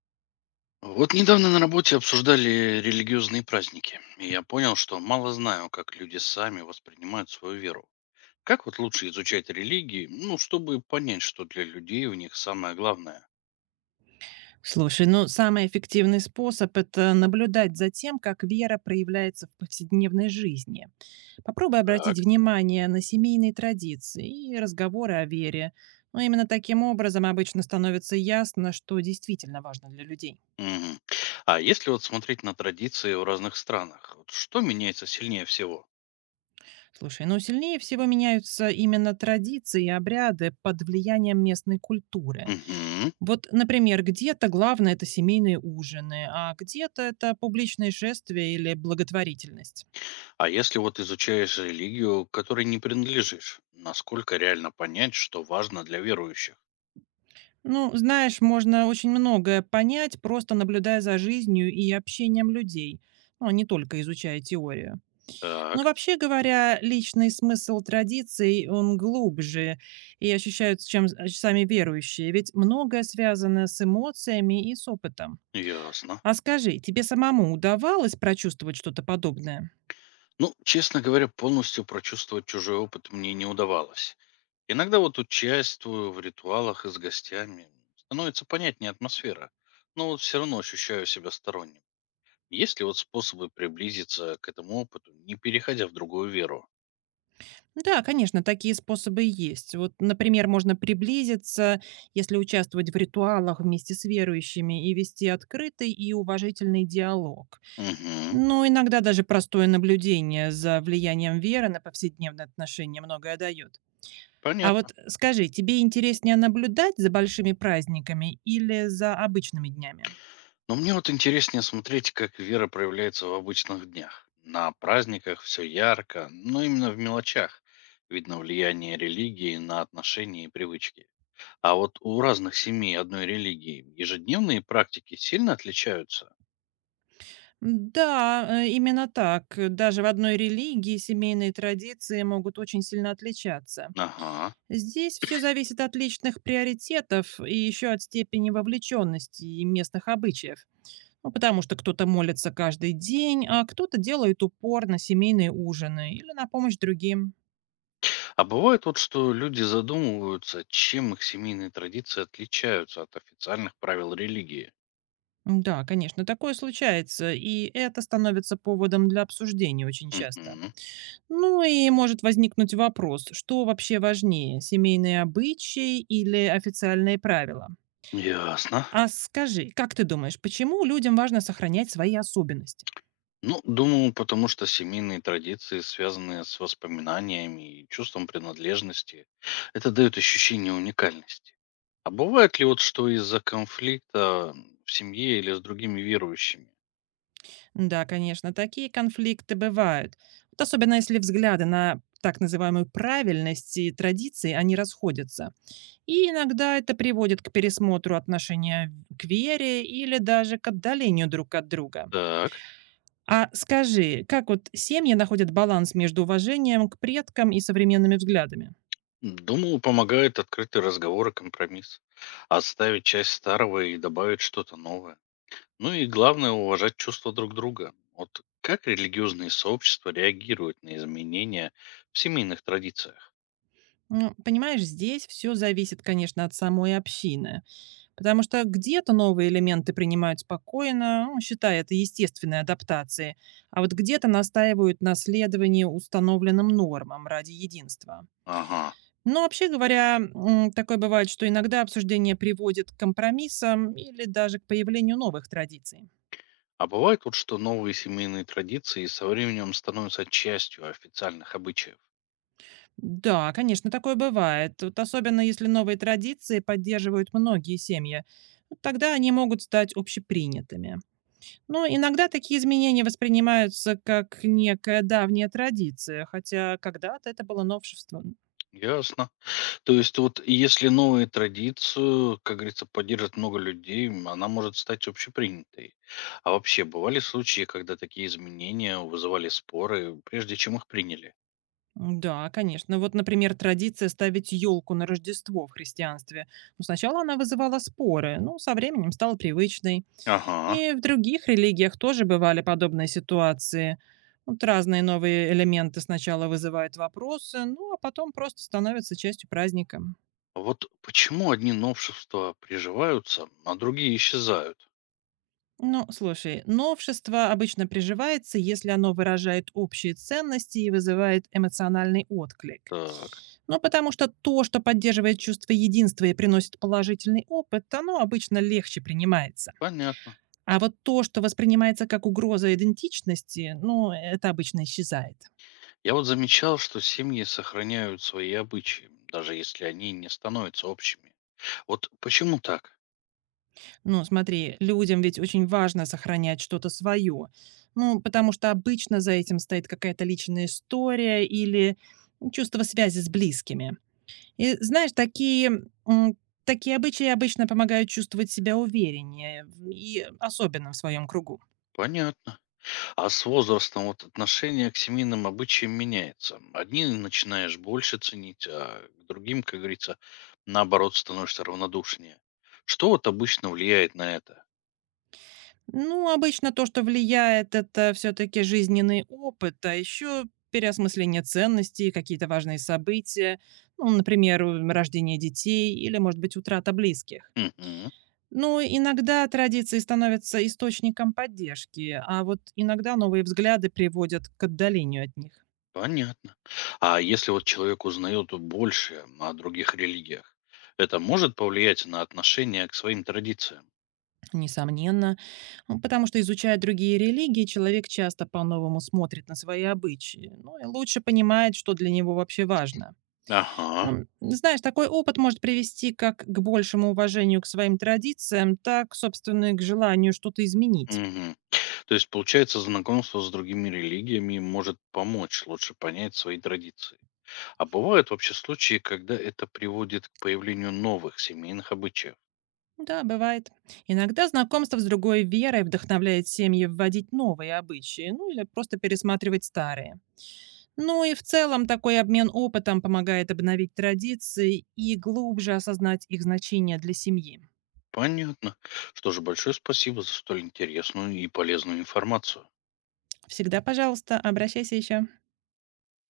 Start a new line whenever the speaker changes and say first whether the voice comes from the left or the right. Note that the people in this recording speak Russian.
left: Вот недавно на работе обсуждали религиозные праздники, и я понял, что мало знаю, как люди сами воспринимают свою веру. Как вот лучше изучать религии, ну, чтобы понять, что для людей в них самое главное?
right: Слушай, ну самый эффективный способ — это наблюдать за тем, как вера проявляется в повседневной жизни. Попробуй
left: Так.
right: обратить внимание на семейные традиции и разговоры о вере. Но именно таким образом обычно становится ясно, что действительно важно для людей.
left: Мгм. А если вот смотреть на традиции в разных странах, вот что меняется сильнее всего?
right: Слушай, ну сильнее всего меняются именно традиции и обряды под влиянием местной культуры.
left: Мгм.
right: Вот, например, где-то главное — это семейные ужины, а где-то это публичные шествия или благотворительность.
left: А если вот изучаешь религию, к которой не принадлежишь, насколько реально понять, что важно для верующих?
right: Ну, знаешь, можно очень многое понять, просто наблюдая за жизнью и общением людей, ну, а не только изучая теорию. Но
left: Так,
right: вообще говоря, личный смысл традиций, он глубже и ощущают, чем сами верующие, ведь многое связано с эмоциями и с опытом.
left: ясно.
right: А скажи, тебе самому удавалось прочувствовать что-то подобное?
left: Ну, честно говоря, полностью прочувствовать чужой опыт мне не удавалось. Иногда вот участвую в ритуалах и с гостями. Становится понятнее атмосфера, но вот все равно ощущаю себя сторонним. Есть ли вот способы приблизиться к этому опыту, не переходя в другую веру?
right: Да, конечно, такие способы и есть. Вот, например, можно приблизиться, если участвовать в ритуалах вместе с верующими и вести открытый и уважительный диалог.
left: Угу,
right: Но иногда даже простое наблюдение за влиянием веры на повседневные отношения многое дает. А
left: понятно.
right: вот скажи, тебе интереснее наблюдать за большими праздниками или за обычными днями?
left: Но мне вот интереснее смотреть, как вера проявляется в обычных днях. На праздниках все ярко, но именно в мелочах видно влияние религии на отношения и привычки. А вот у разных семей одной религии ежедневные практики сильно отличаются.
right: Да, именно так. Даже в одной религии семейные традиции могут очень сильно отличаться.
left: Ага.
right: Здесь все зависит от личных приоритетов и еще от степени вовлеченности и местных обычаев. Ну, потому что кто-то молится каждый день, а кто-то делает упор на семейные ужины или на помощь другим.
left: А бывает вот, что люди задумываются, чем их семейные традиции отличаются от официальных правил религии.
right: Да, конечно, такое случается, и это становится поводом для обсуждений очень часто.
left: Мгм.
right: Ну и может возникнуть вопрос, что вообще важнее, семейные обычаи или официальные правила?
left: Ясно.
right: А скажи, как ты думаешь, почему людям важно сохранять свои особенности?
left: Ну, думаю, потому что семейные традиции связаны с воспоминаниями и чувством принадлежности. Это дает ощущение уникальности. А бывает ли вот, что из-за конфликта в семье или с другими верующими?
right: Да, конечно, такие конфликты бывают. Вот особенно если взгляды на так называемую правильность и традиции, они расходятся. И иногда это приводит к пересмотру отношения к вере или даже к отдалению друг от друга.
left: Так.
right: А скажи, как вот семьи находят баланс между уважением к предкам и современными взглядами?
left: Думаю, помогает открытый разговор и компромисс. Отставить часть старого и добавить что-то новое. Ну и главное, уважать чувства друг друга. Вот как религиозные сообщества реагируют на изменения в семейных традициях?
right: Ну, понимаешь, здесь все зависит, конечно, от самой общины. Потому что где-то новые элементы принимают спокойно, ну, считая это естественной адаптацией, а вот где-то настаивают на следовании установленным нормам ради единства.
left: Ага.
right: Но вообще говоря, такое бывает, что иногда обсуждение приводит к компромиссам или даже к появлению новых традиций.
left: А бывает вот, что новые семейные традиции со временем становятся частью официальных обычаев.
right: Да, конечно, такое бывает. Вот особенно если новые традиции поддерживают многие семьи, тогда они могут стать общепринятыми. Ну, иногда такие изменения воспринимаются как некая давняя традиция, хотя когда-то это было новшеством.
left: Ясно. То есть вот если новую традицию, как говорится, поддержит много людей, она может стать общепринятой. А вообще, бывали случаи, когда такие изменения вызывали споры, прежде чем их приняли?
right: Да, конечно. Вот, например, традиция ставить елку на Рождество в христианстве. Ну, сначала она вызывала споры, но со временем стала привычной.
left: Ага.
right: И в других религиях тоже бывали подобные ситуации. Вот разные новые элементы сначала вызывают вопросы, ну а потом просто становятся частью праздника.
left: Вот почему одни новшества приживаются, а другие исчезают?
right: Ну, слушай, новшество обычно приживается, если оно выражает общие ценности и вызывает эмоциональный отклик.
left: Так,
right: Ну, потому что то, что поддерживает чувство единства и приносит положительный опыт, оно обычно легче принимается.
left: понятно.
right: А вот то, что воспринимается как угроза идентичности, ну, это обычно исчезает.
left: Я вот замечал, что семьи сохраняют свои обычаи, даже если они не становятся общими. Вот почему так?
right: Ну, смотри, людям ведь очень важно сохранять что-то свое. Ну, потому что обычно за этим стоит какая-то личная история или чувство связи с близкими. И знаешь, такие обычаи обычно помогают чувствовать себя увереннее, и особенно в своем кругу.
left: Понятно. А с возрастом вот отношение к семейным обычаям меняется. Одни начинаешь больше ценить, а к другим, как говорится, наоборот, становишься равнодушнее. Что вот обычно влияет на это?
right: Ну, обычно то, что влияет, это все-таки жизненный опыт, а еще переосмысление ценностей, какие-то важные события, ну, например, рождение детей или, может быть, утрата близких.
left: Мгм,
right: Ну, иногда традиции становятся источником поддержки, а вот иногда новые взгляды приводят к отдалению от них.
left: понятно. А если вот человек узнает больше о других религиях, это может повлиять на отношение к своим традициям?
right: Несомненно, потому что, изучая другие религии, человек часто по-новому смотрит на свои обычаи, ну и лучше понимает, что для него вообще важно.
left: Ага.
right: Знаешь, такой опыт может привести как к большему уважению к своим традициям, так, собственно, и к желанию что-то изменить.
left: Мгм. То есть, получается, знакомство с другими религиями может помочь лучше понять свои традиции. А бывают вообще случаи, когда это приводит к появлению новых семейных обычаев.
right: Да, бывает. Иногда знакомство с другой верой вдохновляет семьи вводить новые обычаи, ну или просто пересматривать старые. Ну и в целом такой обмен опытом помогает обновить традиции и глубже осознать их значение для семьи.
left: Понятно. Что же, большое спасибо за столь интересную и полезную информацию.
right: Всегда, пожалуйста, обращайся еще.